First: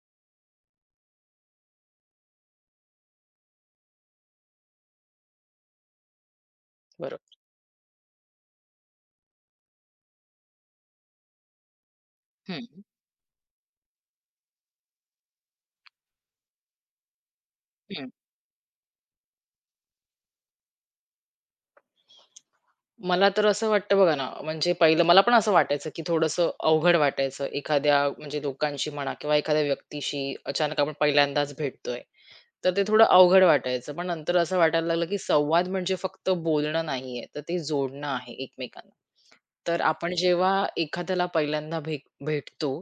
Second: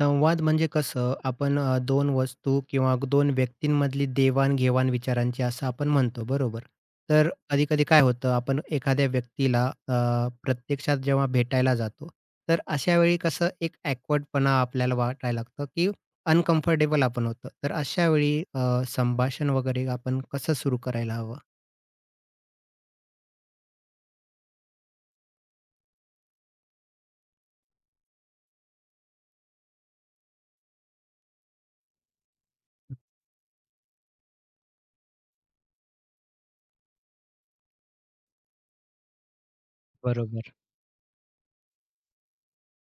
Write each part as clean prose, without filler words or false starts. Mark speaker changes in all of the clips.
Speaker 1: संवाद म्हणजे कसं आपण 2 वस्तू किंवा 2 व्यक्तींमधली देवाण-घेवाण विचारांची असं आपण म्हणतो, बरोबर? तर
Speaker 2: बरोबर.
Speaker 1: कधी-कधी काय होतं, आपण एखाद्या व्यक्तीला प्रत्यक्षात जेव्हा भेटायला जातो, तर
Speaker 2: हं,
Speaker 1: अशा वेळी कसं एक ॲकवर्डपणा आपल्याला वाटायला लागतं, की अनकम्फर्टेबल आपण होतो. तर अशा
Speaker 2: हं.
Speaker 1: वेळी संभाषण वगैरे आपण कसं सुरू करायला हवं?
Speaker 2: मला तर असं वाटतं बघा ना, म्हणजे पहिलं मला पण असं वाटायचं, की थोडंसं अवघड वाटायचं एखाद्या म्हणजे लोकांशी म्हणा किंवा एखाद्या व्यक्तीशी अचानक आपण पहिल्यांदाच भेटतोय. तर ते थोडं अवघड वाटायचं. पण नंतर असं वाटायला लागलं, की संवाद म्हणजे फक्त बोलणं नाहीये, तर ते जोडणं आहे एकमेकांना. तर आपण
Speaker 1: बरोबर.
Speaker 2: जेव्हा एखाद्याला पहिल्यांदा भेटतो,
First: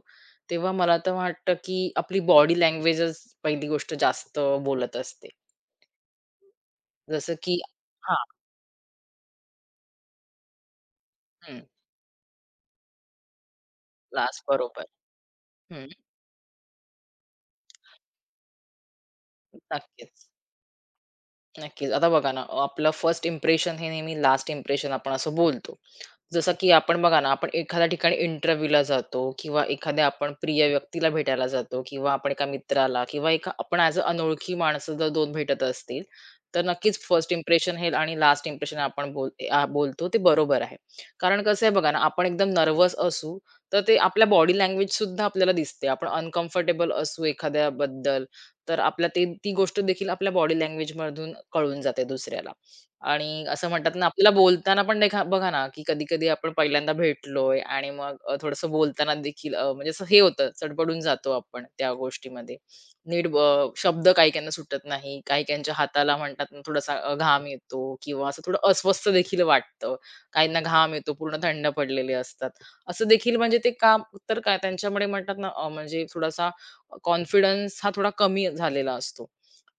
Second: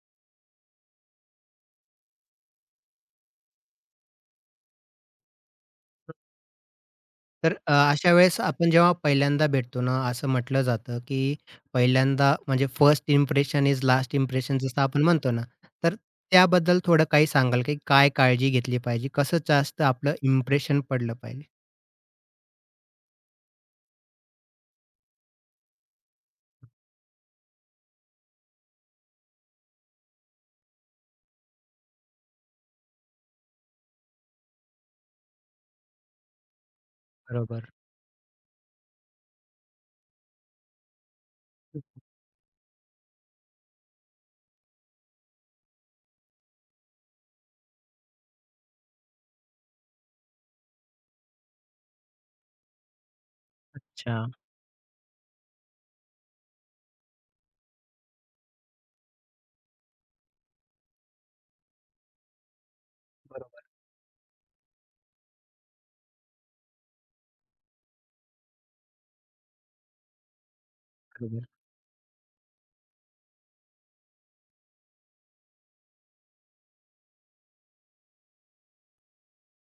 Speaker 2: तेव्हा मला तर वाटतं, की आपली बॉडी लँग्वेजच पहिली गोष्ट जास्त बोलत असते. जसं
Speaker 1: तर
Speaker 2: की
Speaker 1: अशा
Speaker 2: हां,
Speaker 1: वेळेस आपण जेव्हा पहिल्यांदा भेटतो ना, असं म्हटलं जातं, की
Speaker 2: हं.
Speaker 1: पहिल्यांदा म्हणजे first impression is last
Speaker 2: last
Speaker 1: impression जसं
Speaker 2: बरोबर.
Speaker 1: आपण म्हणतो ना, तर त्याबद्दल थोडं काही सांगाल, की काय काळजी घेतली पाहिजे? कसं जास्त आपलं
Speaker 2: नक्कीच,
Speaker 1: इम्प्रेशन पडलं पाहिजे?
Speaker 2: नक्कीच. आता बघा ना, आपलं फर्स्ट इम्प्रेशन हे नेहमी लास्ट इम्प्रेशन आपण असं बोलतो. जसं की आपण बघा ना, आपण एखाद्या ठिकाणी इंटरव्ह्यूला जातो किंवा एखाद्या आपण प्रिय व्यक्तीला भेटायला जातो किंवा आपण एका मित्राला किंवा एका आपण ॲज अ अनोळखी माणसं जर 2 भेटत असतील, तर नक्कीच फर्स्ट
Speaker 1: बरोबर.
Speaker 2: इम्प्रेशन हे आणि लास्ट इम्प्रेशन आपण बोलतो ते बरोबर आहे. कारण कसं आहे बघा ना, आपण एकदम नर्व्हस असू, तर ते आपल्या बॉडी लँग्वेजसुद्धा आपल्याला दिसते. आपण अनकम्फर्टेबल असू एखाद्याबद्दल तर आपल्या ते ती गोष्ट देखील आपल्या बॉडी लँग्वेजमधून कळून जाते दुसऱ्याला. आणि असं म्हणतात ना,
Speaker 1: अच्छा.
Speaker 2: आपल्याला बोलताना पण देखा बघा ना, की कधी-कधी आपण पहिल्यांदा भेटलोय आणि मग थोडंसं बोलताना देखील म्हणजे असं हे होतं, चडबडून जातो आपण त्या गोष्टीमध्ये. नीट
Speaker 1: बरोबर,
Speaker 2: शब्द काही-काहींना सुटत नाही. काही-काहींच्या हाताला म्हणतात ना, थोडासा घाम येतो किंवा असं थोडं अस्वस्थ देखील वाटतं. काहींना घाम येतो, पूर्ण
Speaker 1: बरोबर.
Speaker 2: थंड पडलेले असतात. असं देखील म्हणजे ते काम तर काय त्यांच्यामुळे म्हणतात ना, म्हणजे थोडासा कॉन्फिडन्स हा थोडा कमी झालेला असतो.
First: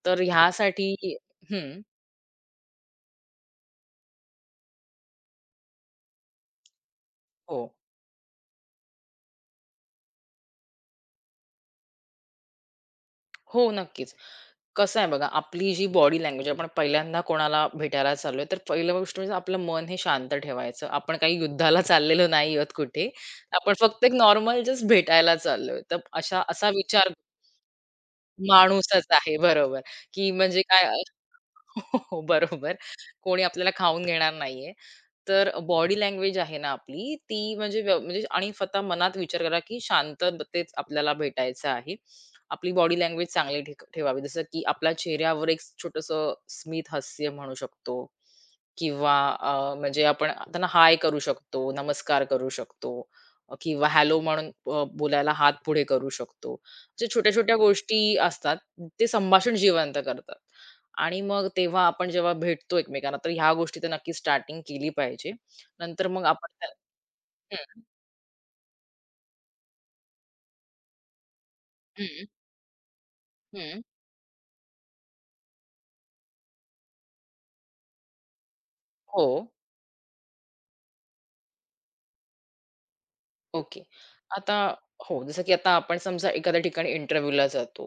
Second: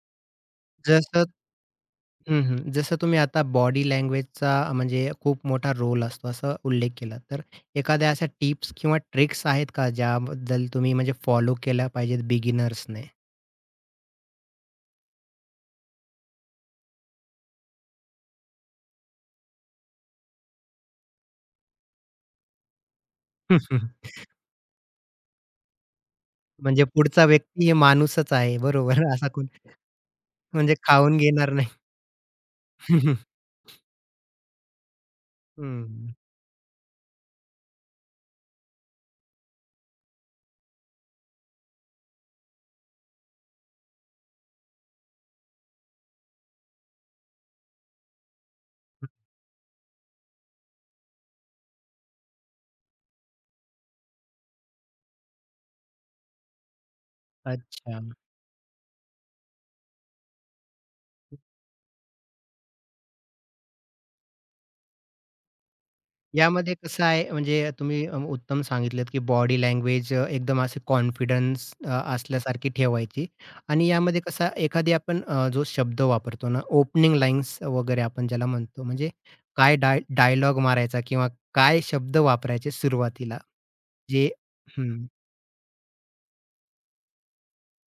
Speaker 2: तर ह्यासाठी
Speaker 1: जसं
Speaker 2: हं.
Speaker 1: हं, हं. जसं तुम्ही आता बॉडी लँग्वेजचा म्हणजे खूप मोठा रोल असतो, असा उल्लेख केला. तर
Speaker 2: हो.
Speaker 1: एखाद्या अशा टिप्स किंवा ट्रिक्स आहेत का, ज्याबद्दल तुम्ही म्हणजे फॉलो केल्या पाहिजेत बिगिनर्सने?
Speaker 2: हो, नक्कीच. कसं आहे बघा, आपली जी बॉडी लँग्वेज आपण पहिल्यांदा कोणाला भेटायला चाललोय, तर पहिली गोष्ट म्हणजे आपलं मन हे शांत ठेवायचं. आपण काही युद्धाला चाललेलो नाही आहोत कुठे. आपण फक्त एक नॉर्मल जस्ट भेटायला चाललोय. तर अशा असा
Speaker 1: म्हणजे
Speaker 2: विचार
Speaker 1: पुढचा व्यक्ती हे माणूसच आहे, बरोबर.
Speaker 2: माणूसच
Speaker 1: असा
Speaker 2: आहे,
Speaker 1: कोण
Speaker 2: बरोबर, की म्हणजे
Speaker 1: म्हणजे
Speaker 2: काय
Speaker 1: खाऊन घेणार नाही.
Speaker 2: हो, हो, बरोबर. कोणी आपल्याला खाऊन घेणार नाहीये. तर बॉडी
Speaker 1: हं.
Speaker 2: लँग्वेज आहे ना आपली, ती म्हणजे व्यव म्हणजे आणि स्वतः मनात विचार करा, की शांततेत आपल्याला भेटायचं आहे. आपली बॉडी लँग्वेज चांगली ठेवावी. जसं की आपल्या चेहऱ्यावर एक छोटंसं स्मित हास्य म्हणू शकतो किंवा म्हणजे आपण त्यांना हाय करू शकतो, नमस्कार करू शकतो किंवा हॅलो म्हणून बोलायला हात पुढे करू शकतो. म्हणजे छोट्या-छोट्या
Speaker 1: अच्छा.
Speaker 2: गोष्टी असतात, ते संभाषण जिवंत करतात. आणि मग तेव्हा आपण जेव्हा भेटतो एकमेकांना, तर ह्या गोष्टी तर नक्की स्टार्टिंग केली पाहिजे. नंतर मग आपण त्या
Speaker 1: यामध्ये कसं आहे म्हणजे
Speaker 2: हं,
Speaker 1: तुम्ही उत्तम सांगितलत, की बॉडी लँग्वेज एकदम असे कॉन्फिडन्स
Speaker 2: हं,
Speaker 1: असल्यासारखी ठेवायची
Speaker 2: हं.
Speaker 1: आणि यामध्ये कसं एखादी आपण जो शब्द वापरतो ना, ओपनिंग लाईन्स वगैरे आपण ज्याला म्हणतो, म्हणजे
Speaker 2: हो.
Speaker 1: काय डायलॉग मारायचा किंवा काय शब्द वापरायचे सुरुवातीला
Speaker 2: ओके.
Speaker 1: जे
Speaker 2: आता
Speaker 1: हं.
Speaker 2: हो, जसं की आता आपण समजा एखाद्या ठिकाणी इंटरव्ह्यूला जातो.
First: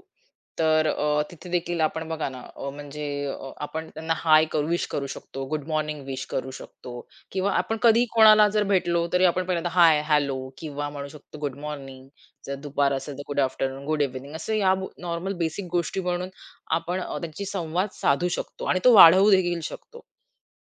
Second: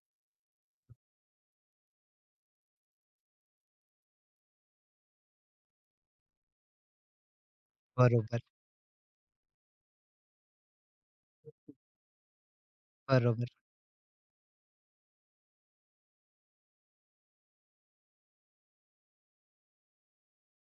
Speaker 2: तर तिथे देखील आपण बघा ना, म्हणजे आपण त्यांना हाय करू विश करू शकतो, गुड मॉर्निंग विश करू शकतो किंवा आपण कधीही
Speaker 1: बरोबर,
Speaker 2: कोणाला जर भेटलो, तरी आपण पहिल्यांदा हाय, हॅलो किंवा म्हणू शकतो गुड मॉर्निंग. जर दुपार असेल, तर गुड
Speaker 1: बरोबर.
Speaker 2: आफ्टरनून, गुड इव्हनिंग असं या नॉर्मल बेसिक गोष्टी म्हणून आपण त्यांची संवाद साधू शकतो आणि तो वाढवू देखील शकतो.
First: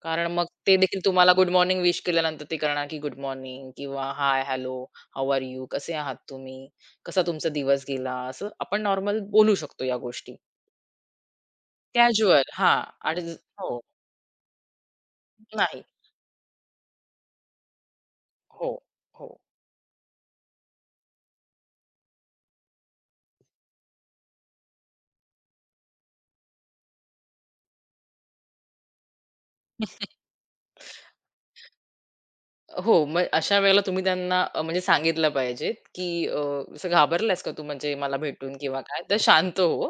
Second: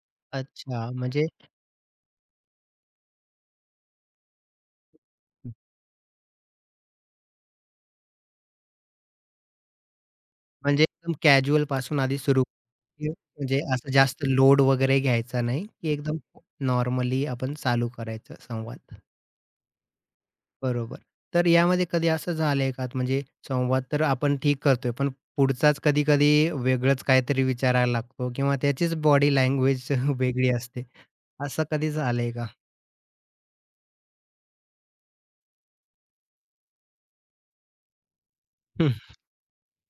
Speaker 2: कारण मग ते
Speaker 1: अच्छा
Speaker 2: देखील
Speaker 1: म्हणजे
Speaker 2: तुम्हाला गुड मॉर्निंग विश केल्यानंतर ते करणार की गुड मॉर्निंग किंवा hi, hello, how are you? कसे आहात तुम्ही? कसा तुमचा दिवस गेला? असं आपण नॉर्मल बोलू शकतो या गोष्टी.
Speaker 1: म्हणजे एकदम कॅज्युअल पासून आधी
Speaker 2: कॅज्युअल
Speaker 1: सुरू
Speaker 2: हां
Speaker 1: केली.
Speaker 2: आणि ज-
Speaker 1: म्हणजे
Speaker 2: हो.
Speaker 1: असं जास्त लोड वगैरे घ्यायचा नाही,
Speaker 2: नाही.
Speaker 1: की एकदम नॉर्मली आपण चालू करायचं
Speaker 2: हो,
Speaker 1: संवाद.
Speaker 2: हो.
Speaker 1: बरोबर. तर यामध्ये कधी असं झालंय का? म्हणजे संवाद तर आपण ठीक करतोय, पण पुढचाच कधी-कधी वेगळंच काहीतरी विचारायला लागतो किंवा त्याचीच बॉडी लँग्वेज वेगळी असते. असं कधी झालंय का?
Speaker 2: हो, मग अशा वेळेला तुम्ही त्यांना म्हणजे सांगितलं पाहिजे, की "असं घाबरलायस का तू म्हणजे मला भेटून किंवा काय? तर शांत हो."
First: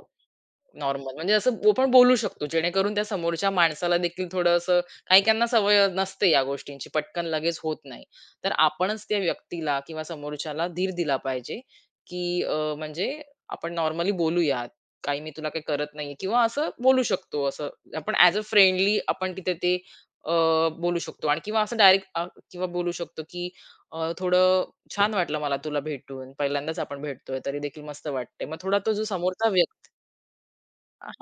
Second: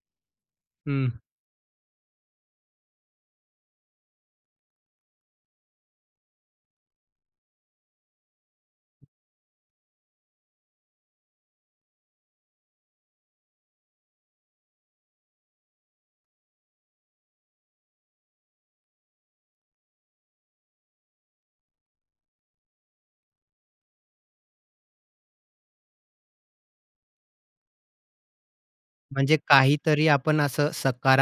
Speaker 1: हं.
Speaker 2: नॉर्मल म्हणजे असं आपण बोलू शकतो, जेणेकरून त्या समोरच्या माणसाला देखील थोडं असं काही-काहींना सवय नसते या गोष्टींची, पटकन लगेच होत नाही. तर आपणच त्या व्यक्तीला किंवा समोरच्याला धीर दिला पाहिजे, की म्हणजे आपण नॉर्मली बोलूयात. काही मी तुला काही करत नाहीये किंवा असं बोलू शकतो असं. आपण ॲज अ फ्रेंडली आपण तिथे ते अ, बोलू शकतो आणि किंवा असं डायरेक्ट किंवा बोलू शकतो, की थोडं छान वाटलं मला तुला भेटून. पहिल्यांदाच आपण भेटतोय तरी देखील मस्त वाटतंय. मग थोडा तो जो
Speaker 1: म्हणजे
Speaker 2: समोरचा
Speaker 1: काहीतरी आपण असं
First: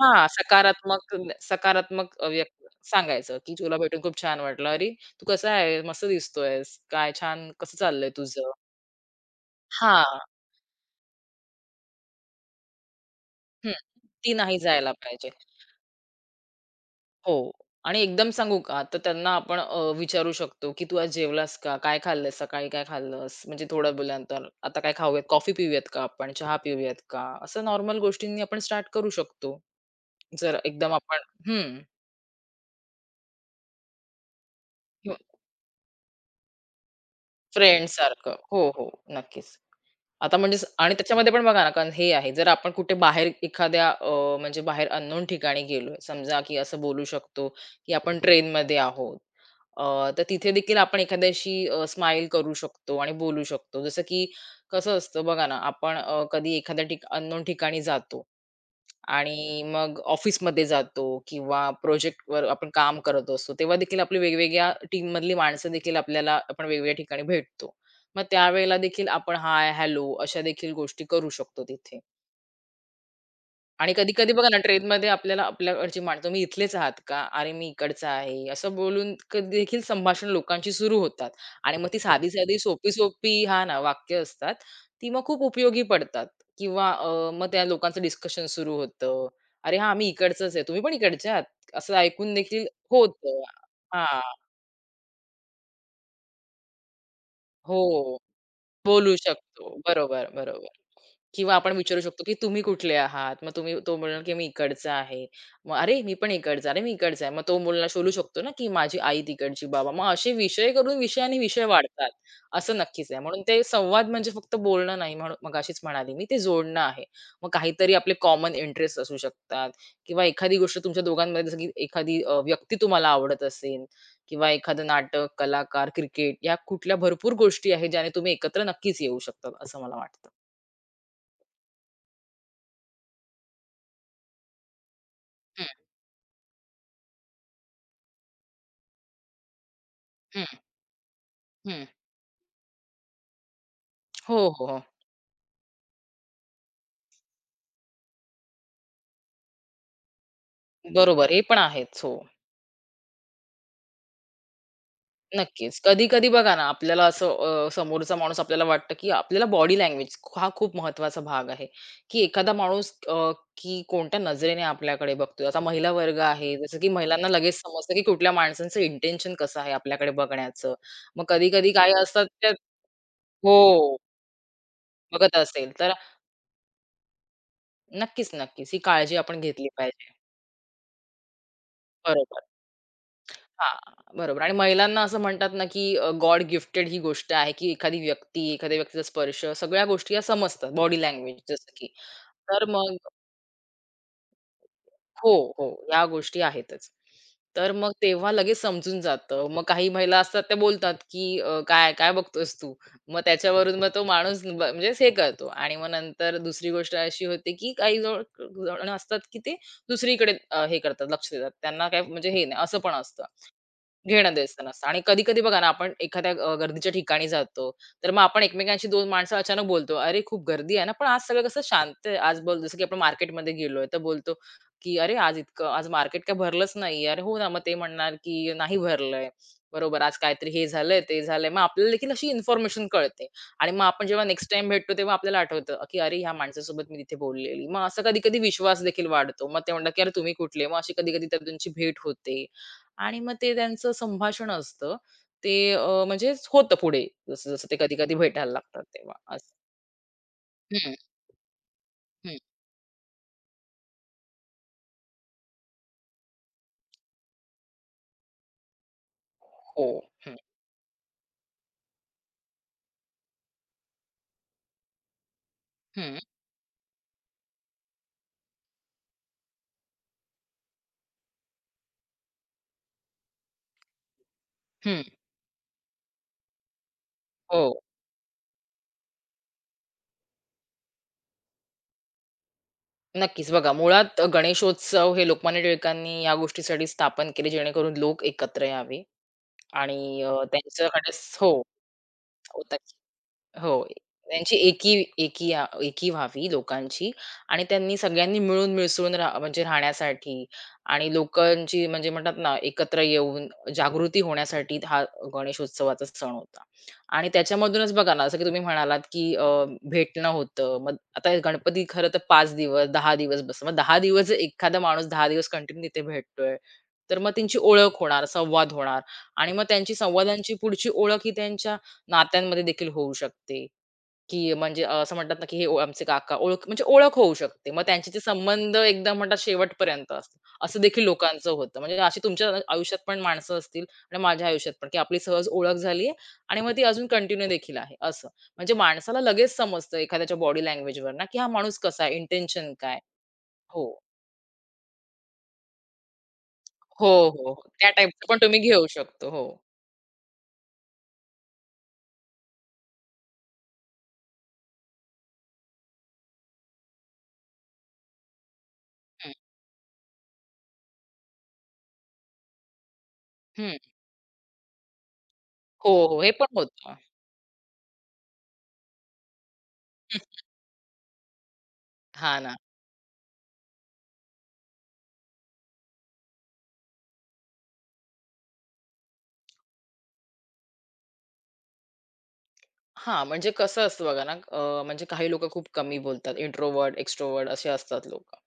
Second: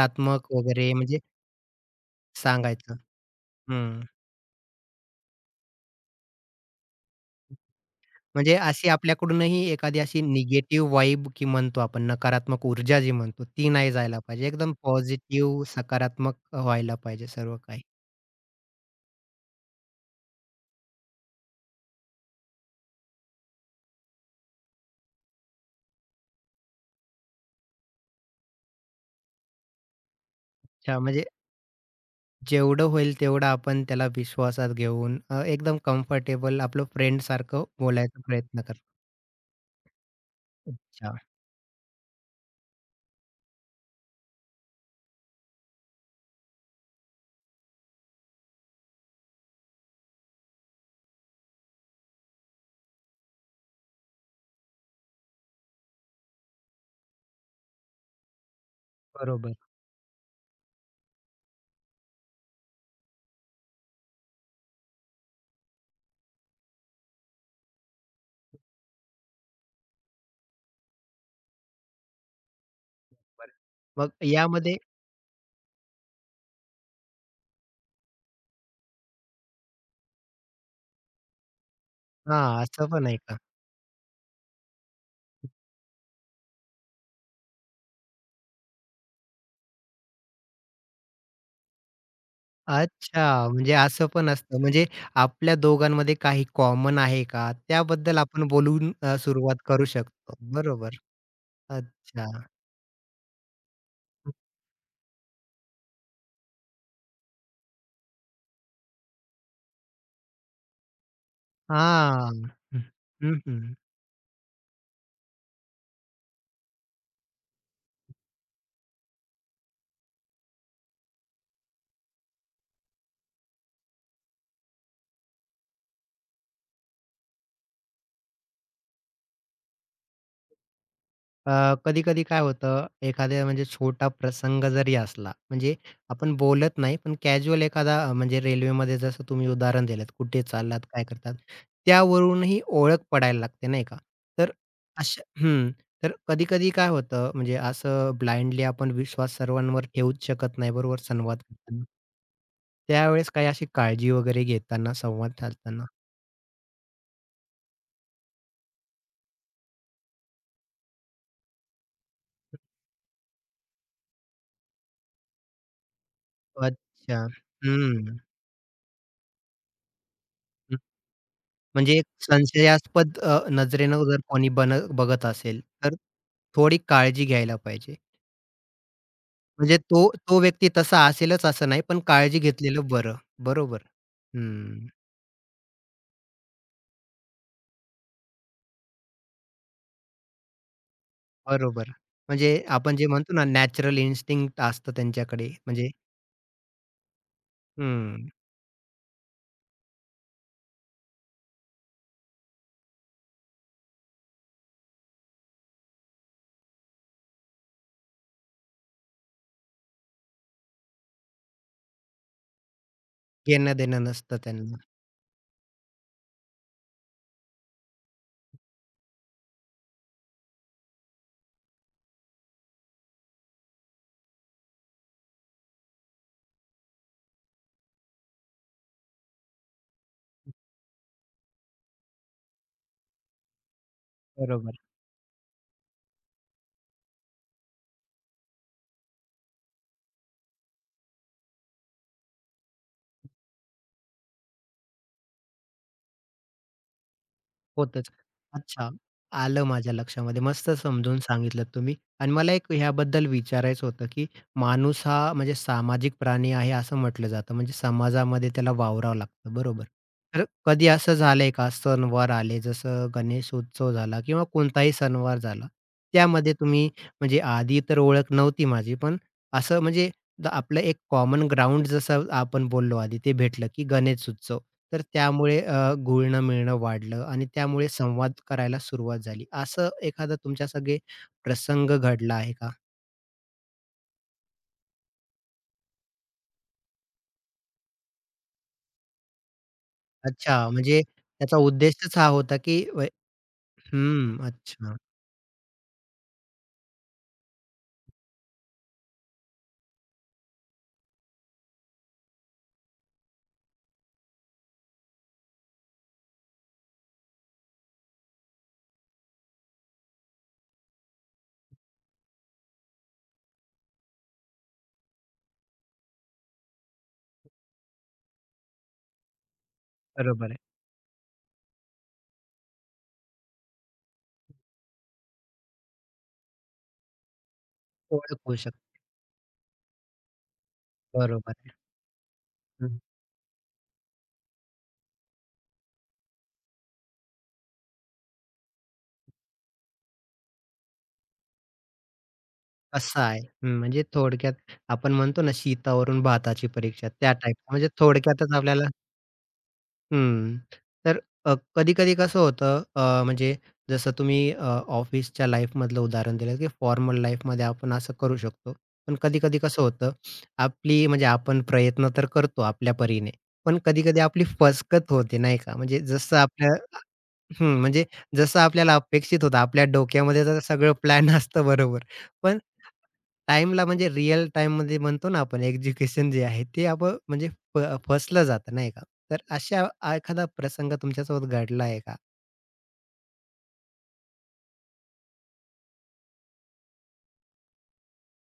Speaker 2: हां,
Speaker 1: वगैरे
Speaker 2: सकारात्मक
Speaker 1: म्हणजे
Speaker 2: सकारात्मक व्यक्त
Speaker 1: सांगायचं.
Speaker 2: सांगायचं, की "तुला भेटून
Speaker 1: हं.
Speaker 2: खूप छान वाटलं. अरे, तू कसा आहे? मस्त दिसतोयस. काय छान कसं चाललंय तुझं?"
Speaker 1: म्हणजे अशी आपल्याकडूनही एखादी
Speaker 2: हां,
Speaker 1: अशी निगेटिव्ह वाइब, की म्हणतो आपण नकारात्मक ऊर्जा जी म्हणतो ती
Speaker 2: हं.
Speaker 1: नाही जायला
Speaker 2: ती
Speaker 1: पाहिजे.
Speaker 2: नाही
Speaker 1: एकदम
Speaker 2: जायला पाहिजे.
Speaker 1: पॉझिटिव्ह सकारात्मक व्हायला पाहिजे
Speaker 2: हो.
Speaker 1: सर्व काही.
Speaker 2: आणि एकदम सांगू का, तर त्यांना आपण विचारू शकतो, की "तू आज जेवलास का? काय खाल्लंस? सकाळी काय खाल्लंस?" म्हणजे थोड्या वेळानंतर, "आता काय खाऊयात? कॉफी पिऊयात का आपण? चहा पिऊयात का?" असं नॉर्मल गोष्टींनी आपण स्टार्ट करू शकतो. जर एकदम
Speaker 1: अच्छा
Speaker 2: आपण
Speaker 1: म्हणजे
Speaker 2: हं,
Speaker 1: जेवढं होईल तेवढं आपण त्याला विश्वासात घेऊन एकदम कम्फर्टेबल आपलं फ्रेंडसारखं बोलायचा
Speaker 2: फ्रेंडसारखं. हो,
Speaker 1: प्रयत्न करतो.
Speaker 2: हो. नक्कीच. आता म्हणजे स आणि
Speaker 1: अच्छा.
Speaker 2: त्याच्यामध्ये पण बघा ना, कारण हे आहे जर आपण कुठे बाहेर एखाद्या म्हणजे बाहेर अननोन ठिकाणी गेलोय, समजा की असं बोलू शकतो, की आपण ट्रेनमध्ये आहोत. अ, तर तिथे देखील आपण एखाद्याशी स्माईल करू शकतो आणि बोलू शकतो. जसं की कसं असतं बघा ना, आपण कधी एखाद्या ठिक अननोन ठिकाणी जातो
Speaker 1: बरोबर,
Speaker 2: आणि मग ऑफिसमध्ये जातो किंवा प्रोजेक्टवर आपण काम करत असतो, तेव्हा देखील आपली वेगवेगळ्या टीममधली माणसं देखील आपल्याला आपण वेगवेगळ्या ठिकाणी भेटतो. मग त्यावेळेला देखील आपण हाय, हॅलो अशा देखील गोष्टी करू शकतो तिथे.
Speaker 1: बरोबर.
Speaker 2: आणि
Speaker 1: मग
Speaker 2: कधी-कधी बघा ना,
Speaker 1: यामध्ये
Speaker 2: ट्रेनमध्ये आपल्याला आपल्याकडची माणसं, "तुम्ही इथलेच आहात का? अरे, मी इकडचा आहे." असं बोलून कधी देखील संभाषण लोकांची सुरू होतात आणि मग ती साधी-साधी,
Speaker 1: हां, असं पण आहे का?
Speaker 2: सोपी-सोपी हा ना, वाक्य असतात, ती मग खूप उपयोगी पडतात किंवा मग त्या लोकांचं डिस्कशन सुरू होतं. "अरे हां, मी इकडचाच आहे. तुम्ही पण इकडचे आहात." असं ऐकून देखील होतं.
Speaker 1: अच्छा. म्हणजे असं
Speaker 2: हां.
Speaker 1: पण असतं. म्हणजे आपल्या दोघांमध्ये काही कॉमन आहे का?
Speaker 2: हो.
Speaker 1: त्याबद्दल आपण बोलून
Speaker 2: बोलू
Speaker 1: सुरुवात
Speaker 2: शकतो.
Speaker 1: करू
Speaker 2: बरोबर,
Speaker 1: शकतो.
Speaker 2: बरोबर.
Speaker 1: बरोबर.
Speaker 2: किंवा आपण विचारू शकतो,
Speaker 1: अच्छा.
Speaker 2: की तुम्ही कुठले आहात? मग तुम्ही तो बोलणार, की मी इकडचा आहे. मग "अरे, मी पण इकडचा. अरे, मी इकडचा आहे." मग तो बोलणार शोधू शकतो ना, की माझी आई तिकडची, बाबा. मग असे विषय करून विषयाने विषय वाढतात.
Speaker 1: हां.
Speaker 2: असं
Speaker 1: हं.
Speaker 2: नक्कीच आहे.
Speaker 1: हं,
Speaker 2: म्हणून ते
Speaker 1: हं.
Speaker 2: संवाद म्हणजे फक्त बोलणं नाही, म्हणून मगाशीच म्हणाले मी, ते जोडणं आहे. मग काहीतरी आपले कॉमन इंटरेस्ट असू शकतात किंवा एखादी गोष्ट तुमच्या दोघांमध्ये जसं की एखादी व्यक्ती तुम्हाला आवडत असेल किंवा एखादं नाटक, कलाकार, क्रिकेट या कुठल्या भरपूर गोष्टी आहेत ज्याने तुम्ही एकत्र नक्कीच येऊ शकतात, असं मला वाटतं.
Speaker 1: कधी-कधी काय होतं, एखाद्या म्हणजे छोटा प्रसंग जरी असला,
Speaker 2: हं,
Speaker 1: म्हणजे आपण बोलत नाही, पण कॅज्युअल एखादा म्हणजे रेल्वेमध्ये जसं तुम्ही उदाहरण दिलंत, कुठे
Speaker 2: हं.
Speaker 1: चाललात, काय करतात,
Speaker 2: हं.
Speaker 1: त्यावरूनही ओळख पडायला लागते, नाही का?
Speaker 2: हो,
Speaker 1: तर
Speaker 2: हो, हो.
Speaker 1: अशा हं. तर कधी-कधी काय होतं, म्हणजे असं ब्लाइंडली आपण विश्वास सर्वांवर ठेवूच शकत नाही, बरोबर,
Speaker 2: बरोबर
Speaker 1: संवाद
Speaker 2: हे पण
Speaker 1: करताना.
Speaker 2: आहेच. हो,
Speaker 1: त्यावेळेस काही अशी काळजी वगैरे घेताना, संवाद
Speaker 2: नक्कीच.
Speaker 1: साधताना?
Speaker 2: कधी-कधी बघा ना, आपल्याला असं समोरचा माणूस आपल्याला वाटतं, की आपल्याला बॉडी लँग्वेज हा खूप महत्त्वाचा भाग आहे, की एखादा माणूस की कोणत्या नजरेने आपल्याकडे बघतोय. आता महिला वर्ग आहे, जसं की
Speaker 1: अच्छा.
Speaker 2: महिलांना लगेच समजतं, की
Speaker 1: हं.
Speaker 2: कुठल्या माणसांचं इंटेन्शन कसं आहे आपल्याकडे बघण्याचं.
Speaker 1: हं,
Speaker 2: मग कधी-कधी काही
Speaker 1: म्हणजे एक
Speaker 2: असतात त्या
Speaker 1: संशयास्पद
Speaker 2: हो,
Speaker 1: नजरेनं जर कोणी बघत
Speaker 2: बघत
Speaker 1: असेल,
Speaker 2: असेल तर
Speaker 1: तर थोडी काळजी घ्यायला पाहिजे.
Speaker 2: नक्कीच, नक्कीच ही काळजी आपण घेतली
Speaker 1: म्हणजे तो
Speaker 2: पाहिजे.
Speaker 1: तो व्यक्ती तसा असेलच असं नाही, पण काळजी
Speaker 2: बरोबर.
Speaker 1: घेतलेलं बरं. बरोबर.
Speaker 2: हां, बरोबर आणि
Speaker 1: हं,
Speaker 2: महिलांना असं म्हणतात ना, की गॉड गिफ्टेड ही गोष्ट आहे, की एखादी व्यक्ती, एखाद्या व्यक्तीचा स्पर्श सगळ्या गोष्टी या समजतात बॉडी लँग्वेज जसं की.
Speaker 1: बरोबर. म्हणजे
Speaker 2: तर मग
Speaker 1: आपण जे म्हणतो ना नॅचरल इन्स्टिंक्ट असतं
Speaker 2: हो,
Speaker 1: त्यांच्याकडे
Speaker 2: हो,
Speaker 1: म्हणजे
Speaker 2: या गोष्टी आहेतच. तर मग
Speaker 1: हं,
Speaker 2: तेव्हा लगेच समजून जातं. मग काही महिला असतात त्या बोलतात, की "काय, काय बघतोयस तू?" मग त्याच्यावरून मग तो माणूस ब म्हणजे हे करतो आणि मग नंतर दुसरी गोष्ट अशी होते, की काही जण जण असतात, की ते दुसरीकडे हे करतात, लक्ष देतात. त्यांना काय म्हणजे हे नाही, असं पण असतं.
Speaker 1: घेणं-देणं
Speaker 2: घेणं
Speaker 1: नसतं
Speaker 2: द्यायचं
Speaker 1: त्यांना.
Speaker 2: नसतं आणि कधी-कधी बघा ना, आपण एखाद्या गर्दीच्या ठिकाणी जातो, तर मग आपण एकमेकांशी 2 माणसं अचानक बोलतो, "अरे, खूप गर्दी आहे ना," पण आज सगळं कसं शांत आहे. आज बोल जसं की आपण मार्केटमध्ये गेलोय, तर बोलतो, की "अरे, आज इतकं आज मार्केट काय भरलंच नाही." अरे, हो ना, मग ते म्हणणार, की "नाही भरलंय." बरोबर, "आज काहीतरी हे झालंय, ते झालंय." मग आपल्याला देखील अशी इन्फॉर्मेशन कळते आणि मग आपण जेव्हा नेक्स्ट टाईम
Speaker 1: बरोबर.
Speaker 2: भेटतो, तेव्हा आपल्याला आठवतं, की "अरे, ह्या माणसासोबत मी तिथे बोललेली." मग असं कधी-कधी विश्वास देखील वाढतो. मग ते म्हणतात, की "अरे, तुम्ही कुठले?" मग अशी कधी-कधी त्यांची भेट होते. आणि मग ते त्यांचं संभाषण असतं. ते म्हणजेच होतं पुढे जसं-जसं ते
Speaker 1: होतच.
Speaker 2: कधी-कधी भेटायला लागतात
Speaker 1: अच्छा,
Speaker 2: तेव्हा असं.
Speaker 1: आलं माझ्या लक्षामध्ये. मस्त
Speaker 2: हं,
Speaker 1: समजून सांगितलंत तुम्ही. आणि
Speaker 2: हं.
Speaker 1: मला एक ह्याबद्दल विचारायचं होतं, की माणूस हा म्हणजे सामाजिक प्राणी आहे असं म्हटलं जातं. म्हणजे समाजामध्ये त्याला वावरावं लागतं, बरोबर.
Speaker 2: हो, हं,
Speaker 1: तर कधी असं झालंय का? सणवार आले, जसं गणेश उत्सव झाला किंवा कोणताही सणवार झाला,
Speaker 2: हं,
Speaker 1: त्यामध्ये तुम्ही म्हणजे आधी तर ओळख नव्हती माझी, पण असं म्हणजे तर आपलं एक कॉमन ग्राउंड जसं आपण बोललो आधी ते भेटलं, की गणेश उत्सव. तर
Speaker 2: हं.
Speaker 1: त्यामुळे घुळणं-मिळणं वाढलं आणि
Speaker 2: हो,
Speaker 1: त्यामुळे संवाद करायला सुरुवात झाली. असं एखादा तुमच्या प्रसंग घडला आहे का?
Speaker 2: नक्कीच. बघा मुळात गणेशोत्सव हे लोकमान्य टिळकांनी या गोष्टीसाठी स्थापन केले जेणेकरून लोक एकत्र यावे आणि
Speaker 1: अच्छा, म्हणजे
Speaker 2: त्यांच्याकडे स-
Speaker 1: त्याचा
Speaker 2: हो,
Speaker 1: उद्देशच हा होता,
Speaker 2: होतं.
Speaker 1: की
Speaker 2: हो.
Speaker 1: हं,
Speaker 2: त्यांची एकी
Speaker 1: अच्छा.
Speaker 2: एकी अ, एकी व्हावी लोकांची आणि त्यांनी सगळ्यांनी मिळून मिसळून राह म्हणजे राहण्यासाठी आणि लोकांची म्हणजे म्हणतात ना, एकत्र येऊन जागृती होण्यासाठी हा गणेशोत्सवाचा सण होता. आणि त्याच्यामधूनच बघा ना, जसं की तुम्ही म्हणालात, की भेटणं होतं. मग आता हे गणपती खरं तर 5 दिवस, 10 दिवस बसतो. मग 10 दिवस जर एखादा माणूस 10 दिवस कंटिन्यू तिथे भेटतोय, तर मग त्यांची ओळख होणार, संवाद होणार आणि मग त्यांची
Speaker 1: बरोबर
Speaker 2: संवादांची
Speaker 1: आहे.
Speaker 2: पुढची ओळख ही त्यांच्या नात्यांमध्ये देखील होऊ शकते, की म्हणजे असं म्हणतात ना, की हे ओ- आमचे काका ओळख म्हणजे ओळख होऊ शकते. मग त्यांचे ते
Speaker 1: ओळख होऊ
Speaker 2: संबंध
Speaker 1: शकते.
Speaker 2: एकदम म्हणतात शेवटपर्यंत असतात. असं देखील लोकांचं
Speaker 1: बरोबर आहे.
Speaker 2: होतं. म्हणजे अशी तुमच्या
Speaker 1: हं.
Speaker 2: आयुष्यात पण माणसं असतील आणि माझ्या आयुष्यात पण, की आपली सहज ओळख झाली आणि मग ती अजून कंटिन्यू देखील आहे असं. म्हणजे माणसाला लगेच समजतं एखाद्याच्या बॉडी लँग्वेजवरनं, की हा माणूस कसा आहे, इंटेन्शन काय?
Speaker 1: असं आहे. हं,
Speaker 2: हो.
Speaker 1: म्हणजे थोडक्यात आपण म्हणतो ना, "शीतावरून भाताची
Speaker 2: हो,
Speaker 1: परीक्षा" त्या
Speaker 2: हो, हो.
Speaker 1: टाइपचं. म्हणजे
Speaker 2: त्या टाईपचं पण
Speaker 1: थोडक्यातच
Speaker 2: तुम्ही
Speaker 1: आपल्याला
Speaker 2: घेऊ शकतो. हो.
Speaker 1: हं. तर कधी-कधी कसं होतं, म्हणजे जसं तुम्ही ऑफिसच्या लाईफमधलं उदाहरण दिलं, की फॉर्मल लाईफमध्ये आपण असं करू शकतो. पण
Speaker 2: हं,
Speaker 1: कधी-कधी कसं होतं, आपली म्हणजे आपण प्रयत्न तर करतो आपल्या परीने,
Speaker 2: हं.
Speaker 1: पण कधी-कधी आपली फसगत होते नाही का?
Speaker 2: हो,
Speaker 1: म्हणजे
Speaker 2: हो. हे
Speaker 1: जसं
Speaker 2: पण
Speaker 1: आपल्या
Speaker 2: होतं.
Speaker 1: हं, म्हणजे जसं आपल्याला अपेक्षित होतं, आपल्या डोक्यामध्ये तर सगळं प्लॅन असतं, बरोबर.
Speaker 2: हां ना.
Speaker 1: पण टाईमला म्हणजे रिअल टाईममध्ये म्हणतो ना आपण एक्झिक्युशन जे आहे ते आपण म्हणजे फ फसलं जातं नाही का? तर अशा एखादा प्रसंग तुमच्यासोबत घडला आहे का?
Speaker 2: हां, म्हणजे कसं असतं बघा ना, म्हणजे काही लोकं खूप कमी बोलतात. इंट्रोव्हर्ट, एक्स्ट्रोव्हर्ट असे असतात लोकं.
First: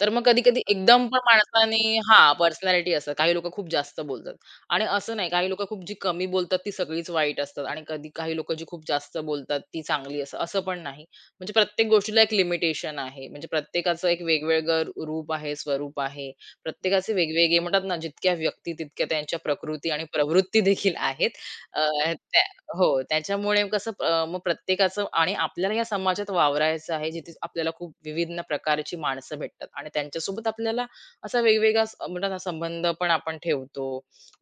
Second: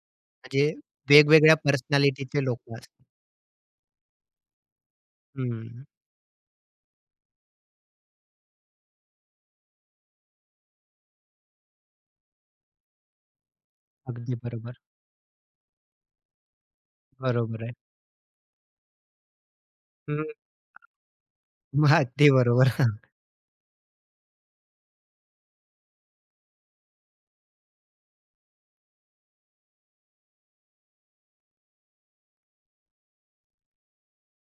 Speaker 2: तर मग कधी-कधी
Speaker 1: म्हणजे
Speaker 2: एकदम पण
Speaker 1: वेगवेगळ्या
Speaker 2: माणसाने हां,
Speaker 1: पर्सनॅलिटीचे लोकं
Speaker 2: पर्सनॅलिटी
Speaker 1: असतात.
Speaker 2: असतात. काही लोकं खूप जास्त बोलतात आणि असं नाही, काही लोकं
Speaker 1: हं.
Speaker 2: खूप जी कमी बोलतात ती सगळीच वाईट असतात आणि कधी काही लोकं जी खूप जास्त बोलतात ती चांगली असतात, असं पण नाही. म्हणजे प्रत्येक गोष्टीला एक लिमिटेशन आहे. म्हणजे प्रत्येकाचं एक
Speaker 1: अगदी बरोबर.
Speaker 2: वेगवेगळं रूप आहे, स्वरूप आहे. प्रत्येकाचे वेगवेगळे
Speaker 1: बरोबर आहे.
Speaker 2: म्हणतात ना, जितक्या व्यक्ती तितक्या त्यांच्या प्रकृती आणि
Speaker 1: हं.
Speaker 2: प्रवृत्ती देखील आहेत. अ,
Speaker 1: अगदी
Speaker 2: त्या
Speaker 1: बरोबर.
Speaker 2: हो, त्याच्यामुळे कसं मग प्रत्येकाचं आणि आपल्याला या समाजात वावरायचं आहे, जिथे आपल्याला खूप विविध न प्रकारची माणसं भेटतात आणि त्यांच्यासोबत आपल्याला असा वेगवेगळा म्हणतात ना संबंध पण आपण ठेवतो.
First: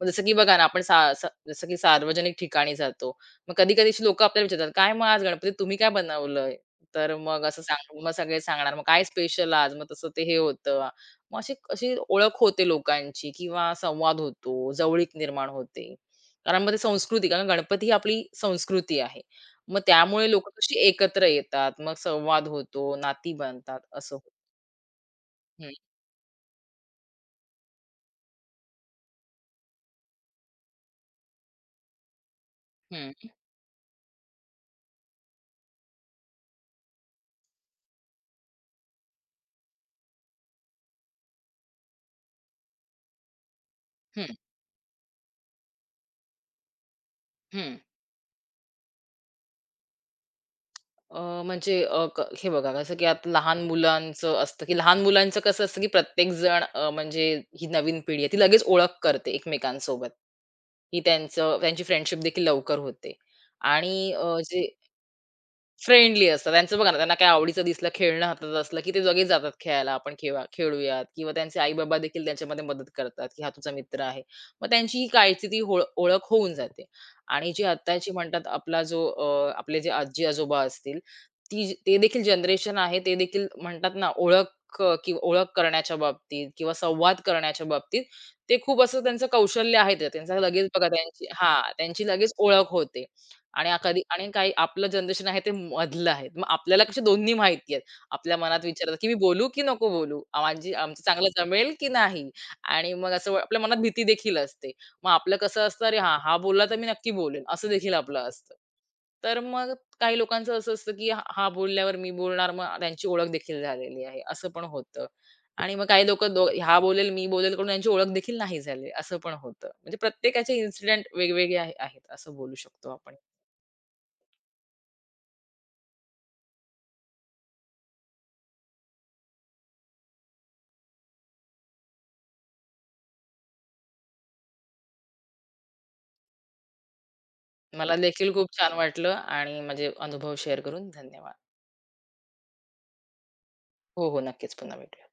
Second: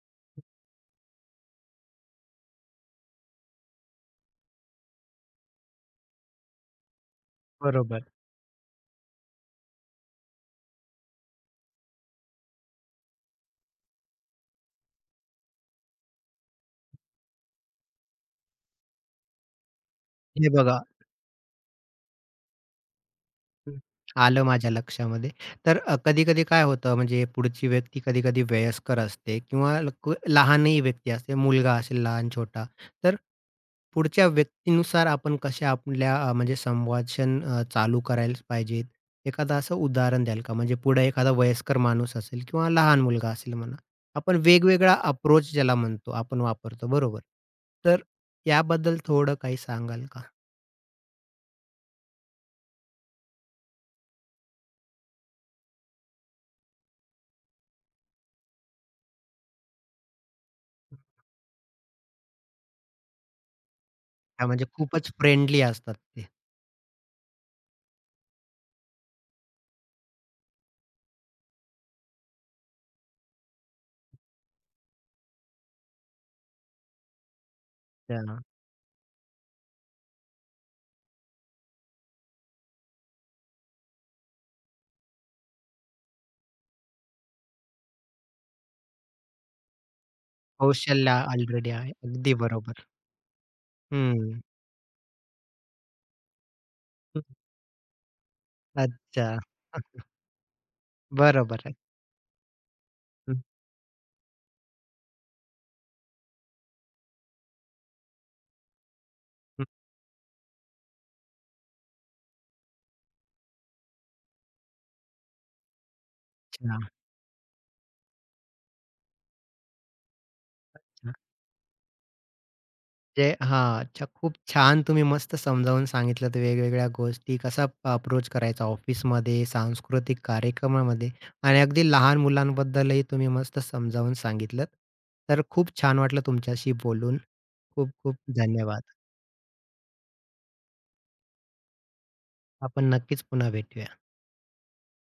Speaker 2: मग जसं की बघा ना, आपण सा स जसं की सार्वजनिक ठिकाणी जातो. मग कधी-कधी अशी लोकं आपल्याला विचारतात, "काय मग आज गणपतीत तुम्ही काय बनवलंय?" तर मग असं सांग
Speaker 1: बरोबर.
Speaker 2: मग सगळे सांगणार, "मग काय स्पेशल आज?" मग तसं ते हे होतं. मग अशी अशी ओळख होते लोकांची किंवा संवाद होतो, जवळीक निर्माण होते. कारण मग ते संस्कृती कारण गणपती ही आपली संस्कृती आहे. मग त्यामुळे लोकं
Speaker 1: हे
Speaker 2: कशी
Speaker 1: बघा
Speaker 2: एकत्र येतात, मग संवाद होतो, नाती
Speaker 1: हं,
Speaker 2: बनतात असं.
Speaker 1: आलं माझ्या लक्षामध्ये.
Speaker 2: हं,
Speaker 1: तर कधी-कधी काय होतं म्हणजे पुढची व्यक्ती कधी-कधी वयस्कर असते किंवा लहानही व्यक्ती असते, मुलगा असेल लहान छोटा.
Speaker 2: हं,
Speaker 1: तर पुढच्या व्यक्तीनुसार आपण कशा आपल्या म्हणजे संभाषण चालू करायलाच पाहिजेत? एखादं असं उदाहरण द्याल का? म्हणजे पुढे एखादा वयस्कर माणूस असेल किंवा लहान मुलगा असेल म्हणा,
Speaker 2: हं,
Speaker 1: आपण वेगवेगळा अप्रोच ज्याला म्हणतो आपण वापरतो, बरोबर.
Speaker 2: हं.
Speaker 1: तर याबद्दल थोडं काही सांगाल का?
Speaker 2: अ, म्हणजे क हे बघा कसं की आता लहान मुलांचं असतं की लहान मुलांचं कसं असतं की प्रत्येक जण म्हणजे ही नवीन पिढी आहे ती लगेच ओळख करते एकमेकांसोबत. की त्यांचं त्यांची फ्रेंडशिप देखील लवकर होते आणि
Speaker 1: हां, म्हणजे
Speaker 2: जे
Speaker 1: खूपच फ्रेंडली असतात ते.
Speaker 2: फ्रेंडली असतात. त्यांचं बघा ना, त्यांना काही आवडीचं दिसलं, खेळणं हातात असलं, की ते लगेच जातात खेळायला. आपण खेळूयात किंवा त्यांचे आई-बाबा देखील त्यांच्यामध्ये मदत करतात, की हा तुझा मित्र आहे. मग त्यांची ही काळची ती ओळ ओळख होऊन जाते. आणि जी आत्ताची म्हणतात आपला जो आपले जे आजी-आजोबा असतील, ती जी- ते देखील जनरेशन आहे. ते देखील म्हणतात ना, ओळख किंवा ओळख करण्याच्या बाबतीत किंवा संवाद करण्याच्या बाबतीत ते खूप असं त्यांचं कौशल्य आहे. ते त्यांचं लगेच बघा
Speaker 1: कौशल्य
Speaker 2: त्यांची हां,
Speaker 1: ऑलरेडी आहे.
Speaker 2: त्यांची लगेच
Speaker 1: अगदी
Speaker 2: ओळख
Speaker 1: बरोबर.
Speaker 2: होते. आणि आ कधी आणि
Speaker 1: हं.
Speaker 2: काही आपलं जनरेशन आहे ते मधलं आहे. मग आपल्याला कसे दोन्ही माहिती आहेत. आपल्या मनात विचार येतात, की मी
Speaker 1: अच्छा.
Speaker 2: बोलू की
Speaker 1: हं,
Speaker 2: नको बोलू? आ- माझी आमचं चांगलं
Speaker 1: बरोबर
Speaker 2: जमेल
Speaker 1: आहे.
Speaker 2: की नाही? आणि मग असं
Speaker 1: हं,
Speaker 2: आपल्या मनात भीती देखील असते. मग आपलं कसं असतं, "अरे हां, हा बोलला तर मी नक्की बोलेन." असं देखील आपलं असतं. तर
Speaker 1: हं.
Speaker 2: मग काही लोकांचं असं असतं, की हा हा बोलल्यावर मी बोलणार, मग त्यांची ओळख देखील झालेली आहे, असं पण होतं. आणि मग काही लोकं
Speaker 1: अच्छा,
Speaker 2: हा बोलेल, मी बोलेल करून त्यांची ओळख देखील नाही झाली, असं पण होतं. म्हणजे प्रत्येकाचे इन्सिडेंट
Speaker 1: अच्छा.
Speaker 2: वेगवेगळे आहेत, असं बोलू शकतो आपण.
Speaker 1: जे हां. अच्छा. खूप छान तुम्ही मस्त समजावून सांगितलंत वेगवेगळ्या गोष्टी कसा अप्रोच करायचा ऑफिसमध्ये, सांस्कृतिक कार्यक्रमामध्ये आणि अगदी लहान मुलांबद्दलही तुम्ही मस्त समजावून सांगितलंत. तर खूप छान वाटलं तुमच्याशी बोलून. खूप
Speaker 2: मला
Speaker 1: खूप
Speaker 2: देखील खूप छान
Speaker 1: धन्यवाद.
Speaker 2: वाटलं आणि माझे अनुभव शेअर करून धन्यवाद.
Speaker 1: आपण नक्कीच पुन्हा भेटूया.
Speaker 2: हो, हो. नक्कीच. पुन्हा भेटू.